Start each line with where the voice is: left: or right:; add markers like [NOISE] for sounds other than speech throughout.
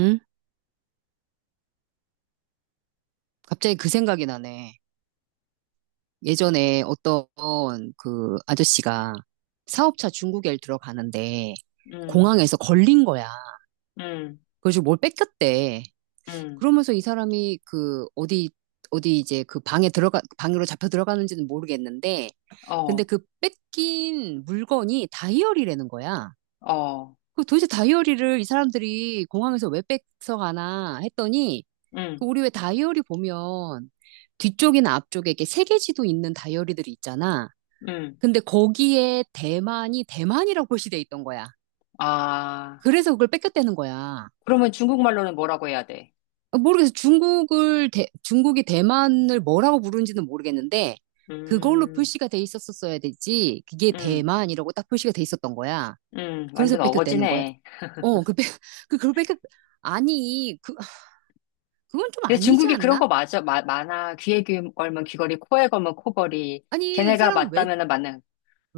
right: 응? 갑자기 그 생각이 나네. 예전에 어떤 그 아저씨가 사업차 중국에 들어가는데
left: 음,
right: 공항에서 걸린 거야.
left: 음,
right: 그래서고뭘 뺏겼대.
left: 음,
right: 그러면서 이 사람이 그 어디 어디 이제 그 방에 들어가 방으로 잡혀 들어가는지는 모르겠는데 근데
left: 어,
right: 그 뺏긴 물건이 다이어리라는 거야.
left: 어,
right: 그 도대체 다이어리를 이 사람들이 공항에서 왜 뺏어 가나 했더니 그
left: 음,
right: 우리 왜 다이어리 보면 뒤쪽이나 앞쪽에 이렇게 세계지도 있는 다이어리들이 있잖아.
left: 음.
right: 근데 거기에 대만이 대만이라고 [LAUGHS] 표시돼 있던 거야.
left: 아,
right: 그래서 그걸 뺏겼다는 거야.
left: 그러면 중국말로는 뭐라고 해야 돼?
right: 아, 모르겠어. 중국을 중국이 대만을 뭐라고 부르는지는 모르겠는데 그걸로
left: 음,
right: 표시가 돼 있었었어야 되지. 그게
left: 음,
right: 대만이라고 딱 표시가 돼 있었던 거야. 그래서
left: 완전
right: 뺏겼다는 거야.
left: 어거지네.
right: 어, 그, 뺏, 그, 그걸 뺏겼, 아니, 그, 그건 좀
left: 근데
right: 아니지
left: 중국이 그런
right: 않나?
left: 거 맞아, 많아. 귀에 귀 걸면 귀걸이, 코에 걸면 코걸이.
right: 아니, 이
left: 걔네가
right: 사람은 외,
left: 맞다면은 맞는.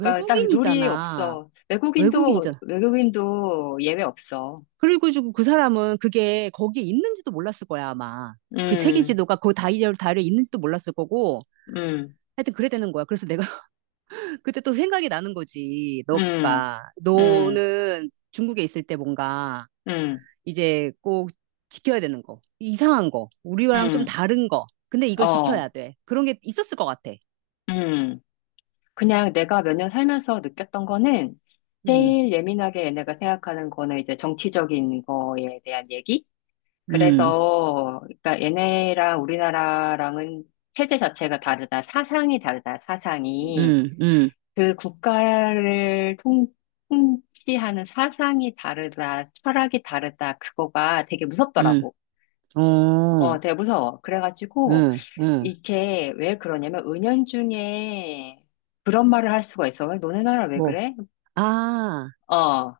left: 그러니까 딱 룰이 없어. 외국인도,
right: 외국인이잖아.
left: 외국인도 예외 없어.
right: 그리고 지금 그 사람은 그게 거기에 있는지도 몰랐을 거야, 아마. 그 책임
left: 음,
right: 지도가 그 다이어리에 있는지도 몰랐을 거고.
left: 음,
right: 하여튼 그래 되는 거야. 그래서 내가 [LAUGHS] 그때 또 생각이 나는 거지.
left: 음,
right: 너가.
left: 음,
right: 너는 중국에 있을 때 뭔가
left: 음,
right: 이제 꼭 지켜야 되는 거. 이상한 거. 우리와랑 좀
left: 음,
right: 다른 거. 근데 이걸 지켜야
left: 어,
right: 돼. 그런 게 있었을 것 같아.
left: 음. 그냥 내가 몇 년 살면서 느꼈던 거는
right: 음,
left: 제일 예민하게 얘네가 생각하는 거는 이제 정치적인 거에 대한 얘기?
right: 음,
left: 그래서, 그러니까 얘네랑 우리나라랑은 체제 자체가 다르다. 사상이 다르다. 사상이.
right: 음, 음,
left: 그 국가를 통치하는 사상이 다르다. 철학이 다르다. 그거가 되게
right: 음.
left: 무섭더라고.
right: 어,
left: 어, 되게 무서워. 그래가지고,
right: 음, 음.
left: 이게 왜 그러냐면, 은연중에 그런 말을 할 수가 있어. 왜 너네 나라 왜
right: 뭐.
left: 그래?
right: 아,
left: 어,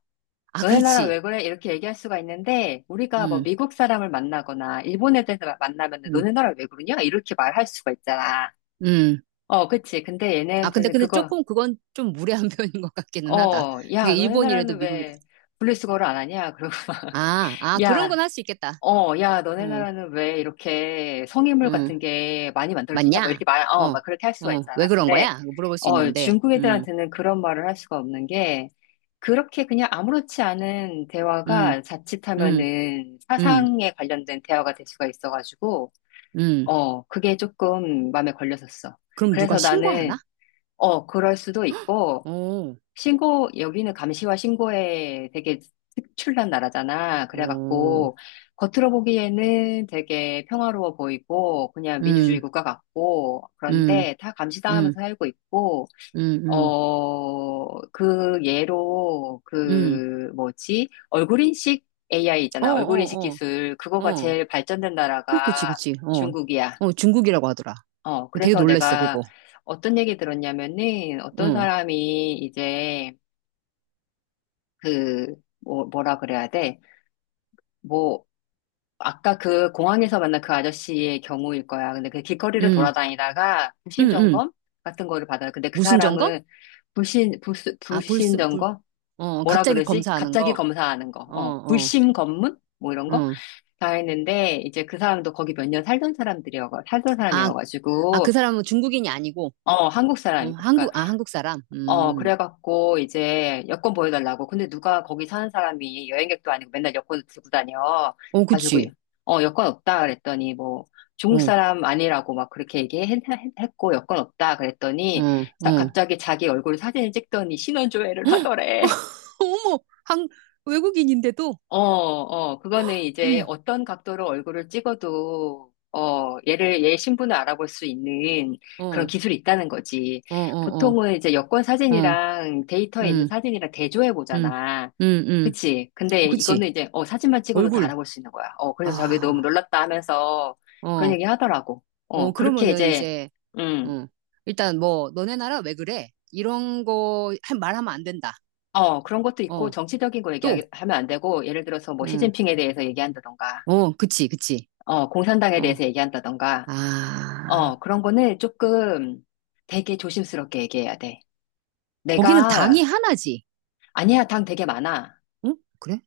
right: 아,
left: 너네 나라
right: 그렇지.
left: 왜 그래? 이렇게 얘기할 수가 있는데, 우리가 뭐
right: 음,
left: 미국 사람을 만나거나, 일본 애들 만나면
right: 음.
left: 너네 나라 왜 그러냐? 이렇게 말할 수가 있잖아.
right: 음,
left: 어, 그치. 근데
right: 아,
left: 얘네한테는
right: 근데
left: 그거,
right: 조금 그건 좀 무례한 [LAUGHS] 표현인 것 같기는 하다.
left: 어,
right: 그게
left: 야, 너네
right: 일본이라도
left: 나라는
right: 미국이라도.
left: 왜 분리수거를 안 하냐? 그러고 막, [LAUGHS]
right: 아, 아, 그런 건
left: 야,
right: 할 수 있겠다.
left: 어, 야, 너네
right: 응,
left: 나라는 왜 이렇게 성인물
right: 응,
left: 같은 게 많이 만들어지냐? 뭐
right: 맞냐?
left: 이렇게 말,
right: 어,
left: 어, 막 그렇게 할 수가
right: 어, 왜
left: 있잖아.
right: 그런
left: 근데,
right: 거야? 이거 물어볼 수
left: 어,
right: 있는데.
left: 중국 애들한테는 그런 말을 할 수가 없는 게, 그렇게 그냥 아무렇지 않은
right: 음,
left: 대화가
right: 음,
left: 자칫하면은
right: 음,
left: 사상에 관련된 대화가 될 수가 있어가지고,
right: 음.
left: 어, 그게 조금 마음에 걸렸었어.
right: 그럼 누가
left: 그래서
right: 신고하나?
left: 나는, 어, 그럴 수도 있고,
right: 어,
left: 신고, 여기는 감시와 신고에 되게 특출난 나라잖아.
right: 어,
left: 그래갖고, 겉으로 보기에는 되게 평화로워 보이고, 그냥 민주주의
right: 음,
left: 국가 같고,
right: 음,
left: 그런데 다
right: 음,
left: 감시당하면서 살고 있고,
right: 음, 음,
left: 어, 그 예로,
right: 음.
left: 그, 뭐지, 얼굴 인식 AI
right: 어,
left: 있잖아. 얼굴 인식
right: 어,
left: 기술.
right: 어,
left: 그거가
right: 어.
left: 제일 발전된
right: 그, 그치,
left: 나라가
right: 그치. 어,
left: 중국이야.
right: 어, 중국이라고 하더라.
left: 어,
right: 되게
left: 그래서
right: 놀랬어, 그거.
left: 내가 어떤 얘기 들었냐면은, 어떤
right: 응,
left: 사람이 이제, 그, 뭐, 뭐라 그래야 돼? 뭐, 아까 그 공항에서 만난 그 아저씨의 경우일 거야. 근데 그 길거리를
right: 음
left: 돌아다니다가 불신
right: 음 음
left: 점검 같은 거를 받아요. 근데 그
right: 무슨 점검?
left: 사람은 불신, 불,
right: 아,
left: 불신
right: 불순, 불,
left: 점검?
right: 어,
left: 뭐라
right: 갑자기
left: 그러지?
right: 검사하는
left: 갑자기
right: 거.
left: 검사하는 거.
right: 어,
left: 어,
right: 어,
left: 불심 검문? 뭐 이런 거?
right: 어.
left: 다 했는데, 이제 그 사람도 거기 몇 년 살던
right: 아, 아, 그
left: 사람이어가지고,
right: 사람은 중국인이 아니고,
left: 어, 한국 사람이고. 그러니까
right: 아, 한국 사람.
left: 어, 그래갖고 이제 여권 보여달라고. 근데 누가 거기 사는 사람이 여행객도 아니고 맨날 여권을 들고 다녀.
right: 어,
left: 가지고
right: 그치.
left: 어, 여권 없다 그랬더니 뭐
right: 어,
left: 중국
right: 어,
left: 사람 아니라고 막 그렇게 얘기했고 여권 없다 그랬더니
right: 어.
left: 갑자기 자기 얼굴 사진을 찍더니 신원
right: [GASPS]
left: 조회를
right: 헉!
left: 하더래.
right: [LAUGHS] 어머, 한, 외국인인데도,
left: 어, 어, 그거는
right: 어머,
left: 이제 어떤 각도로 얼굴을 찍어도, 어, 얘 신분을 알아볼 수 있는
right: 어,
left: 그런
right: 어,
left: 기술이 있다는 거지.
right: 어, 어, 어,
left: 보통은 이제 여권
right: 음,
left: 사진이랑 데이터에 있는 사진이랑 대조해
right: 음,
left: 보잖아.
right: 음, 음.
left: 그치? 근데
right: 그치.
left: 이거는 이제, 어, 사진만 찍어도 다
right: 얼굴.
left: 알아볼 수 있는 거야. 어, 그래서 저게 너무
right: 아,
left: 놀랐다 하면서 그런
right: 어,
left: 얘기 하더라고.
right: 어,
left: 어, 그렇게
right: 그러면은
left: 이제,
right: 이제,
left: 음,
right: 어, 일단 뭐, 너네 나라 왜 그래? 이런 거 말하면 안 된다.
left: 어, 그런 것도 있고,
right: 어,
left: 정치적인 거
right: 또,
left: 얘기하면 안 되고, 예를 들어서 뭐
right: 음.
left: 시진핑에 대해서 얘기한다던가,
right: 어, 그치, 그치.
left: 어, 공산당에
right: 어,
left: 대해서 얘기한다던가,
right: 아,
left: 어, 그런 거는 조금 되게 조심스럽게 얘기해야 돼.
right: 거기는
left: 내가,
right: 당이 하나지.
left: 아니야, 당 되게 많아.
right: 응? 그래?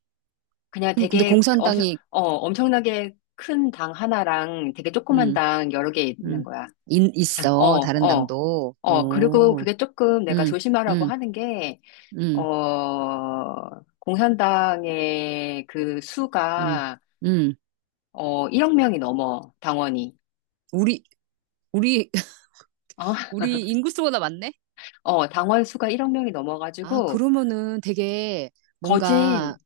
left: 그냥
right: 근데
left: 되게 엄청,
right: 공산당이,
left: 어, 엄청나게 큰 당 하나랑 되게 조그만
right: 음,
left: 당 여러 개 있는
right: 음,
left: 거야.
right: 인,
left: 당, 어,
right: 있어. 다른
left: 어,
right: 당도.
left: 어. 그리고
right: 어,
left: 그게 조금 내가
right: 음,
left: 조심하라고
right: 음,
left: 하는 게,
right: 음,
left: 어, 공산당의 그
right: 음,
left: 수가,
right: 음.
left: 어, 1억 명이 넘어, 당원이.
right: 우리, 우리, [LAUGHS]
left: 어, [LAUGHS]
right: 우리 인구수보다 많네?
left: 어, 당원 수가 1억 명이
right: 아,
left: 넘어가지고,
right: 그러면은 되게 뭔가,
left: 거진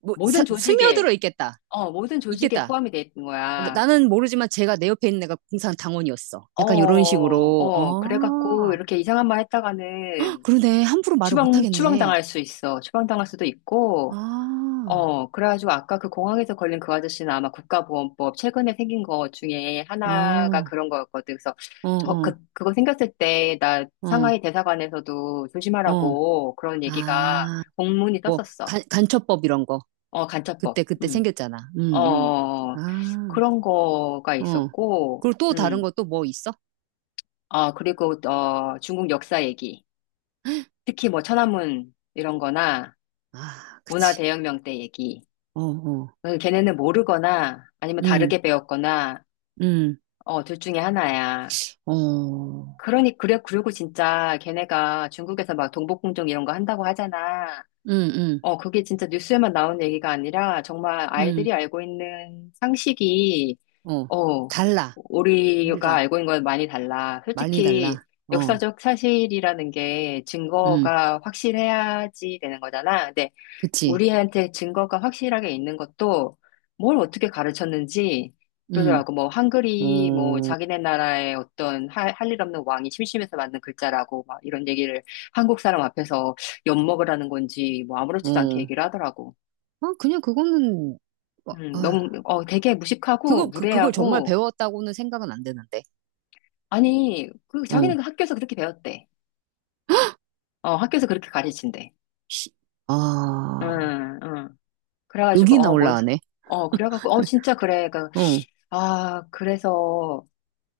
right: 뭐,
left: 모든
right: 스며들어
left: 조직에
right: 있겠다.
left: 어, 모든 조직에
right: 있겠다.
left: 포함이 돼 있는 거야.
right: 나는 모르지만 제가 내 옆에 있는 애가 공산당원이었어.
left: 어,
right: 약간 이런 식으로.
left: 어, 그래갖고
right: 아
left: 이렇게 이상한 말
right: [GASPS]
left: 했다가는
right: 그러네. 함부로 말을 못하겠네.
left: 추방당할 수 있어. 추방당할 수도 있고,
right: 아,
left: 어, 그래가지고 아까 그 공항에서 걸린 그 아저씨는 아마 국가보안법 최근에 생긴 거 중에
right: 어,
left: 하나가
right: 어,
left: 그런 거였거든. 그래서 저,
right: 어,
left: 그, 그거 생겼을 때 나
right: 어,
left: 상하이 대사관에서도
right: 어.
left: 조심하라고 그런 얘기가
right: 아,
left: 공문이
right: 뭐,
left: 떴었어.
right: 간, 간첩법 이런 거.
left: 어,
right: 그때,
left: 간첩법.
right: 그때
left: 음.
right: 생겼잖아.
left: 어, 어, 어.
right: 아,
left: 그런 거가
right: 어.
left: 있었고,
right: 그리고 또 다른
left: 음.
right: 거 또 뭐 있어?
left: 어, 그리고, 어, 중국 역사 얘기. 특히 뭐 천안문 이런 거나
right: 아,
left: 문화
right: 그치.
left: 대혁명 때 얘기.
right: 어, 어.
left: 어, 걔네는 모르거나 아니면
right: 음,
left: 다르게 배웠거나,
right: 음,
left: 어, 둘 중에 하나야.
right: 어.
left: 그러니, 그래, 그리고 진짜 걔네가 중국에서 막 동북공정 이런 거 한다고 하잖아.
right: 음, 음,
left: 어, 그게 진짜 뉴스에만 나오는 얘기가 아니라 정말
right: 음.
left: 아이들이 알고 있는 상식이
right: 어.
left: 어,
right: 달라.
left: 우리가
right: 우리랑.
left: 알고 있는 건 많이 달라.
right: 많이
left: 솔직히
right: 달라. 어,
left: 역사적 사실이라는 게
right: 음.
left: 증거가 확실해야지 되는 거잖아. 근데
right: 그치.
left: 우리한테 증거가 확실하게 있는 것도 뭘 어떻게 가르쳤는지
right: 음,
left: 그러더라고. 뭐 한글이 뭐
right: 어,
left: 자기네 나라의 어떤 할 일 없는 왕이 심심해서 만든 글자라고 막 이런 얘기를 한국 사람 앞에서 엿먹으라는 건지 뭐 아무렇지도 않게
right: 어.
left: 얘기를 하더라고.
right: 아, 그냥 그거는, 어,
left: 너무
right: 아.
left: 어 되게 무식하고
right: 그거, 그, 그걸 정말
left: 무례하고
right: 배웠다고는 생각은 안 되는데.
left: 아니, 그,
right: 어.
left: 자기는 그 학교에서 그렇게 배웠대. 어, 학교에서 그렇게 가르친대.
right: 시- 아,
left: 응, 응. 그래가지고,
right: 여기나
left: 어, 뭔, 소-
right: 올라가네.
left: 어, 그래가지고, 어, 진짜 그래. 그,
right: 어,
left: 아, 그래서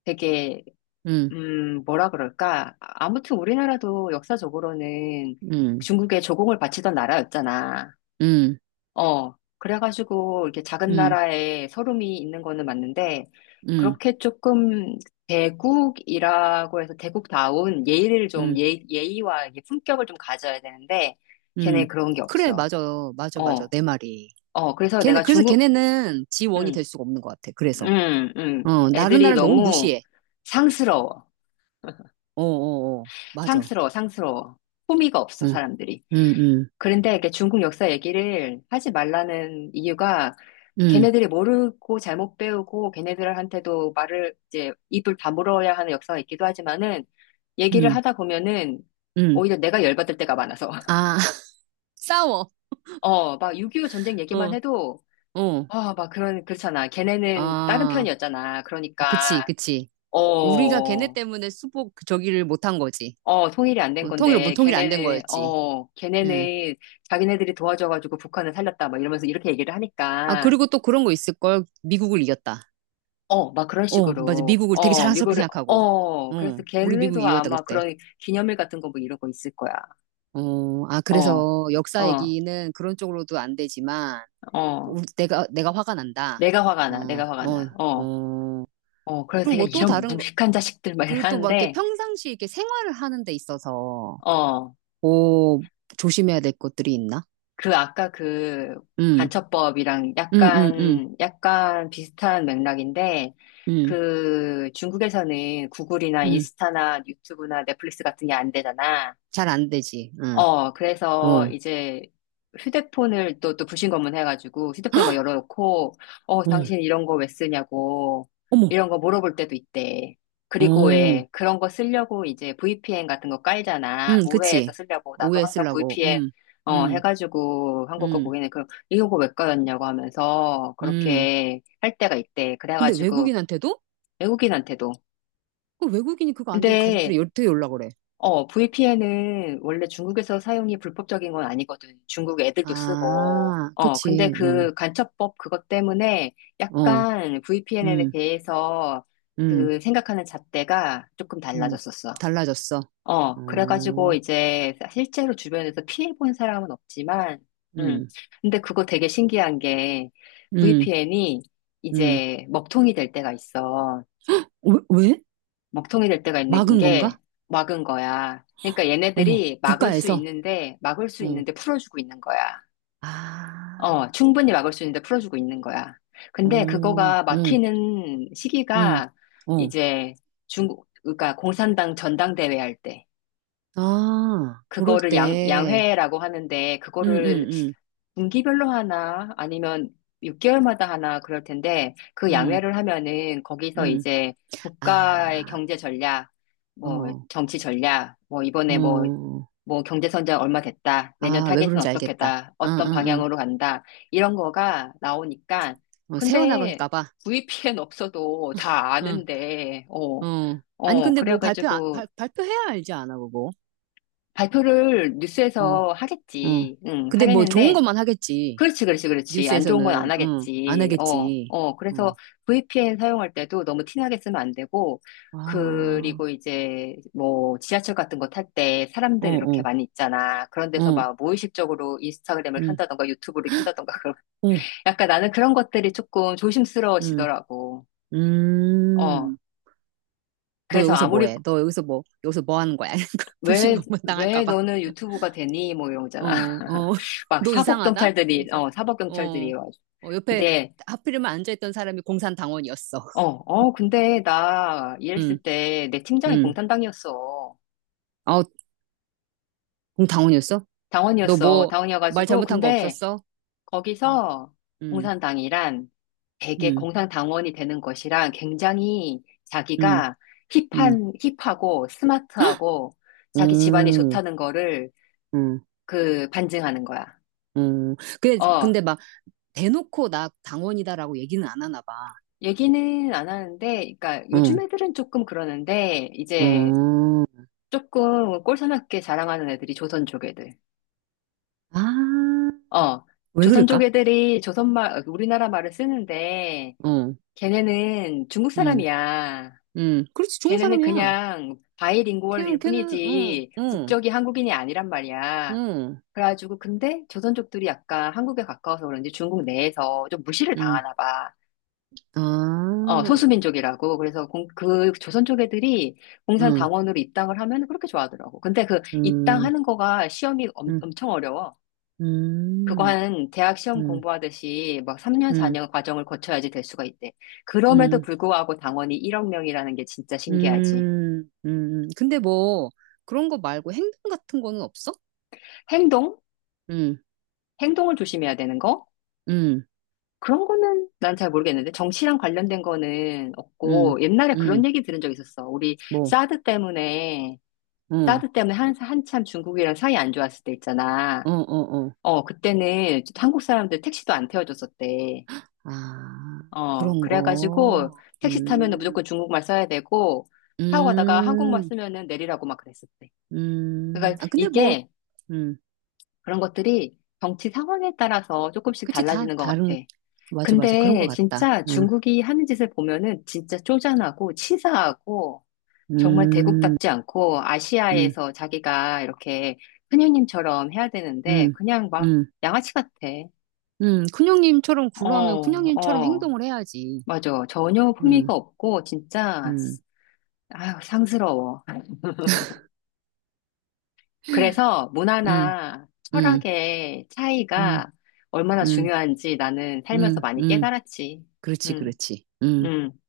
left: 되게,
right: 음,
left: 뭐라 그럴까. 아무튼 우리나라도 역사적으로는
right: 음,
left: 중국에 조공을 바치던 나라였잖아.
right: 음,
left: 어, 그래가지고 이렇게 작은
right: 음,
left: 나라에 서름이 있는 거는 맞는데,
right: 음,
left: 그렇게 조금 대국이라고 해서 대국다운 예의를 좀,
right: 음,
left: 예의와 이게 품격을 좀 가져야 되는데,
right: 음.
left: 걔네 그런 게
right: 그래,
left: 없어.
right: 맞아. 맞아, 맞아.
left: 어,
right: 내 말이.
left: 어, 그래서
right: 걔네,
left: 내가
right: 그래서
left: 중국,
right: 걔네는 지원이
left: 음,
right: 될 수가 없는 것 같아. 그래서. 어, 나른
left: 애들이
right: 나를 너무
left: 너무
right: 무시해.
left: 상스러워.
right: 어, 어, 어. 맞아.
left: 상스러워, 상스러워. 호미가 없어,
right: 응,
left: 사람들이.
right: 응, 응,
left: 그런데 이게 중국 역사 얘기를 하지 말라는 이유가
right: 응,
left: 걔네들이 모르고 잘못 배우고 걔네들한테도 말을 이제 입을 다물어야 하는 역사가 있기도 하지만은 얘기를
right: 응,
left: 하다 보면은
right: 응.
left: 오히려 내가 열받을 때가 많아서. [LAUGHS]
right: 아, [LAUGHS] 싸워.
left: 어, 막 6.25 전쟁 얘기만
right: 어,
left: 해도
right: 어.
left: 아, 막 그런, 그렇잖아. 걔네는 다른
right: 아,
left: 편이었잖아.
right: 어,
left: 그러니까,
right: 그치, 그치.
left: 어,
right: 우리가 걔네 때문에 수복 그 저기를 못한 거지.
left: 어, 통일이 안 된
right: 어, 통일, 뭐
left: 건데,
right: 통일 안 된
left: 걔네는,
right: 거였지.
left: 어,
right: 응.
left: 걔네는 자기네들이 도와줘가지고 북한을 살렸다. 막 이러면서 이렇게 얘기를
right: 아,
left: 하니까.
right: 그리고 또 그런 거 있을걸. 미국을 이겼다.
left: 어, 막 그런
right: 어, 맞아.
left: 식으로,
right: 미국을 되게
left: 어,
right: 자랑스럽게
left: 미국에,
right: 생각하고.
left: 어,
right: 어,
left: 그래서
right: 우리 미국
left: 걔네도
right: 이겼다,
left: 아마
right: 그때.
left: 그런 기념일 같은 거 뭐 이러고 있을 거야.
right: 어, 아,
left: 어,
right: 그래서 역사
left: 어,
right: 얘기는 그런 쪽으로도 안 되지만,
left: 어,
right: 우 내가, 내가 화가 난다.
left: 내가 화가
right: 어,
left: 나, 내가 화가 나.
right: 어,
left: 어,
right: 어.
left: 어, 그래서
right: 그리고
left: 되게
right: 뭐 또
left: 이런
right: 다른 거,
left: 무식한 자식들 막
right: 그리고 또 막 이렇게
left: 이러는데,
right: 평상시 이렇게 생활을 하는 데 있어서,
left: 어,
right: 오, 조심해야 될 것들이 있나?
left: 그 아까 그
right: 응,
left: 간첩법이랑
right: 응, 응, 응,
left: 약간 비슷한 맥락인데,
right: 응,
left: 그 중국에서는 구글이나
right: 응.
left: 인스타나 유튜브나 넷플릭스 같은 게 안 되잖아.
right: 잘 안 되지. 응.
left: 어, 그래서
right: 어.
left: 이제 휴대폰을 또 불신검문 해가지고 휴대폰에 막 열어놓고, 어,
right: 응.
left: 당신 이런 거 왜 쓰냐고,
right: 어머.
left: 이런 거 물어볼 때도 있대. 그리고
right: 어.
left: 왜 그런 거 쓰려고 이제 VPN 같은 거 깔잖아.
right: 응,
left: 우회해서
right: 그치.
left: 쓰려고. 나도
right: 오해
left: 항상
right: 쓰려고.
left: VPN,
right: 응.
left: 어,
right: 응.
left: 해가지고 한국 거
right: 응.
left: 보이네. 그럼 이거 왜 깔았냐고 하면서
right: 응.
left: 그렇게 할 때가 있대.
right: 근데
left: 그래가지고
right: 외국인한테도?
left: 외국인한테도.
right: 그 외국인이 그거 안 되면 가족들이
left: 근데
right: 되게 연락 그래.
left: 어, VPN은 원래 중국에서 사용이 불법적인 건 아니거든. 중국 애들도 쓰고.
right: 아,
left: 어, 근데
right: 그치. 응.
left: 그 간첩법 그것 때문에
right: 어.
left: 약간 VPN에
right: 응.
left: 대해서
right: 응.
left: 그 생각하는 잣대가 조금
right: 응.
left: 달라졌었어.
right: 달라졌어.
left: 어,
right: 어.
left: 그래가지고 이제 실제로 주변에서 피해본 사람은 없지만, 음,
right: 응.
left: 근데 그거 되게 신기한 게
right: 응.
left: VPN이
right: 응.
left: 이제 먹통이 될 때가 있어.
right: 왜? 왜?
left: 먹통이 될 때가 있는
right: 막은 건가?
left: 게 막은 거야. 그러니까
right: 어머.
left: 얘네들이 막을 수
right: 국가에서.
left: 있는데, 막을 수
right: 어.
left: 있는데 풀어주고 있는 거야.
right: 아.
left: 어, 충분히 막을 수 있는데 풀어주고 있는 거야. 근데
right: 어.
left: 그거가
right: 응.
left: 막히는
right: 응.
left: 시기가
right: 어.
left: 이제 중국, 그러니까 공산당 전당대회 할 때.
right: 아, 고를
left: 그거를
right: 때,
left: 양회라고 하는데,
right: 음,
left: 그거를
right: 음,
left: 분기별로 하나, 아니면 6개월마다 하나 그럴 텐데, 그
right: 음,
left: 양회를 하면은
right: 음,
left: 거기서
right: 음.
left: 이제 국가의
right: 아,
left: 경제 전략, 뭐
right: 어,
left: 정치 전략, 뭐 이번에 뭐,
right: 어.
left: 뭐 경제 성장 얼마 됐다, 내년
right: 아, 왜
left: 타겟은
right: 그런지 알겠다.
left: 어떻게다,
right: 응,
left: 어떤
right: 응,
left: 방향으로 간다, 이런 거가 나오니까,
right: 응. 어,
left: 근데
right: 세워나갈까 봐.
left: VPN 없어도 다
right: 응,
left: 아는데, 어,
right: 어. 아니,
left: 어,
right: 근데 뭐 발표,
left: 그래가지고,
right: 발, 발표해야 알지 않아, 그거.
left: 발표를
right: 응,
left: 뉴스에서
right: 응.
left: 하겠지. 응,
right: 근데 뭐 좋은
left: 하겠는데,
right: 것만 하겠지.
left: 그렇지, 그렇지, 그렇지. 안 좋은 건
right: 뉴스에서는,
left: 안
right: 응, 안
left: 하겠지. 어,
right: 하겠지.
left: 어. 그래서
right: 응.
left: VPN 사용할 때도 너무 티나게 쓰면 안 되고,
right: 와,
left: 그리고 이제 뭐 지하철 같은 거 탈 때
right: 어,
left: 사람들
right: 어,
left: 이렇게
right: 어,
left: 많이 있잖아. 그런 데서
right: 응,
left: 막 무의식적으로 인스타그램을 켠다던가 유튜브를 켠다던가 [LAUGHS] 그런
right: 어,
left: 약간 나는 그런 것들이 조금
right: 응,
left: 조심스러워지더라고. 어.
right: 음. 너
left: 그래서
right: 여기서 뭐
left: 아무리
right: 해? 너 여기서 뭐, 여기서 뭐 하는 거야? [LAUGHS]
left: 왜,
right: 불신검문 당할까
left: 왜
right: 봐.
left: 너는 유튜브가 되니? 뭐 이런
right: 어,
left: 거잖아.
right: 어,
left: [LAUGHS]
right: [LAUGHS]
left: 막
right: 너
left: 사복
right: 이상하다?
left: 경찰들이,
right: 그래서,
left: 어, 사복
right: 어,
left: 경찰들이 와가지고.
right: 어, 옆에
left: 근데,
right: 하필이면 앉아있던 사람이 공산당원이었어.
left: 어, 어, 근데 나
right: 응,
left: 일했을 때 내 팀장이
right: 응.
left: 공산당이었어.
right: 아, 공당원이었어? 너
left: 당원이었어.
right: 뭐, 말
left: 당원이어가지고.
right: 잘못한 거
left: 근데
right: 없었어? 응,
left: 거기서
right: 응,
left: 공산당이란 되게
right: 응,
left: 공산당원이 되는 것이랑 굉장히
right: 응,
left: 자기가
right: 응,
left: 힙한, 힙하고 스마트하고 자기 집안이
right: 응,
left: 좋다는 거를
right: 응,
left: 그 반증하는 거야.
right: 응.
left: 어,
right: 근데 막, 대놓고 나 당원이다라고 얘기는 안 하나 봐.
left: 얘기는 안 하는데, 그러니까
right: 응,
left: 요즘 애들은 조금 그러는데, 이제
right: 응.
left: 조금 꼴사납게 자랑하는 애들이 조선 족 애들.
right: 아,
left: 어,
right: 왜
left: 조선 족
right: 그럴까?
left: 애들이 조선말, 우리나라 말을 쓰는데,
right: 응,
left: 걔네는 중국
right: 응.
left: 사람이야.
right: 그렇지, 좋은
left: 걔네는
right: 사람이야.
left: 그냥
right: 걔는,
left: 바이링구얼일
right: 걔는,
left: 뿐이지, 국적이 한국인이 아니란 말이야.
right: 응,
left: 그래가지고, 근데 조선족들이 약간 한국에 가까워서 그런지 중국 내에서 좀 무시를
right: 응.
left: 당하나 봐.
right: 아,
left: 어, 소수민족이라고. 그래서 공, 그 조선 쪽 애들이
right: 응,
left: 공산당원으로 입당을 하면 그렇게 좋아하더라고. 근데 그
right: 음,
left: 입당하는 거가 시험이
right: 음,
left: 엄청 어려워. 그거
right: 음,
left: 한 대학 시험
right: 음,
left: 공부하듯이 막 3년,
right: 음,
left: 4년 과정을 거쳐야지 될 수가 있대. 그럼에도
right: 음,
left: 불구하고 당원이 1억 명이라는 게 진짜 신기하지.
right: 근데 뭐, 그런 거 말고 행동 같은 거는 없어?
left: 행동?
right: 응,
left: 행동을 조심해야 되는 거?
right: 응,
left: 그런 거는 난 잘 모르겠는데 정치랑 관련된 거는
right: 응,
left: 없고 옛날에
right: 응,
left: 그런 얘기 들은 적 있었어. 우리
right: 뭐,
left: 사드 때문에
right: 어,
left: 사드 때문에 한참 중국이랑 사이 안 좋았을 때 있잖아.
right: 어, 어, 어.
left: 어, 그때는 한국 사람들 택시도 안 태워줬었대.
right: 아,
left: 어,
right: 그런
left: 그래가지고
right: 거.
left: 택시 타면은 무조건 중국말 써야 되고, 타고 가다가 한국말
right: 음,
left: 쓰면은 내리라고 막 그랬었대. 그러니까
right: 아, 근데 뭐,
left: 이게 그런 것들이 정치 상황에 따라서 조금씩
right: 그치, 다
left: 달라지는 것 같아.
right: 다른, 맞아, 맞아. 그런 것
left: 근데
right: 같다.
left: 진짜
right: 응.
left: 중국이 하는 짓을 보면은 진짜 쪼잔하고 치사하고 정말
right: 음,
left: 대국답지 않고
right: 음,
left: 아시아에서 자기가 이렇게 큰형님처럼 해야 되는데
right: 음,
left: 그냥 막
right: 음,
left: 양아치 같아.
right: 큰형님처럼
left: 어,
right: 굴러하면 큰형님처럼
left: 어,
right: 행동을 해야지.
left: 맞아. 전혀
right: 음,
left: 품위가 없고 진짜
right: 음,
left: 아유, 상스러워. 그래서
right: 음,
left: 문화나
right: 음,
left: 철학의
right: 음,
left: 차이가 얼마나
right: 음,
left: 중요한지 나는 살면서
right: 음,
left: 많이
right: 음.
left: 깨달았지.
right: 그렇지,
left: 음,
right: 그렇지. 음.
left: 음.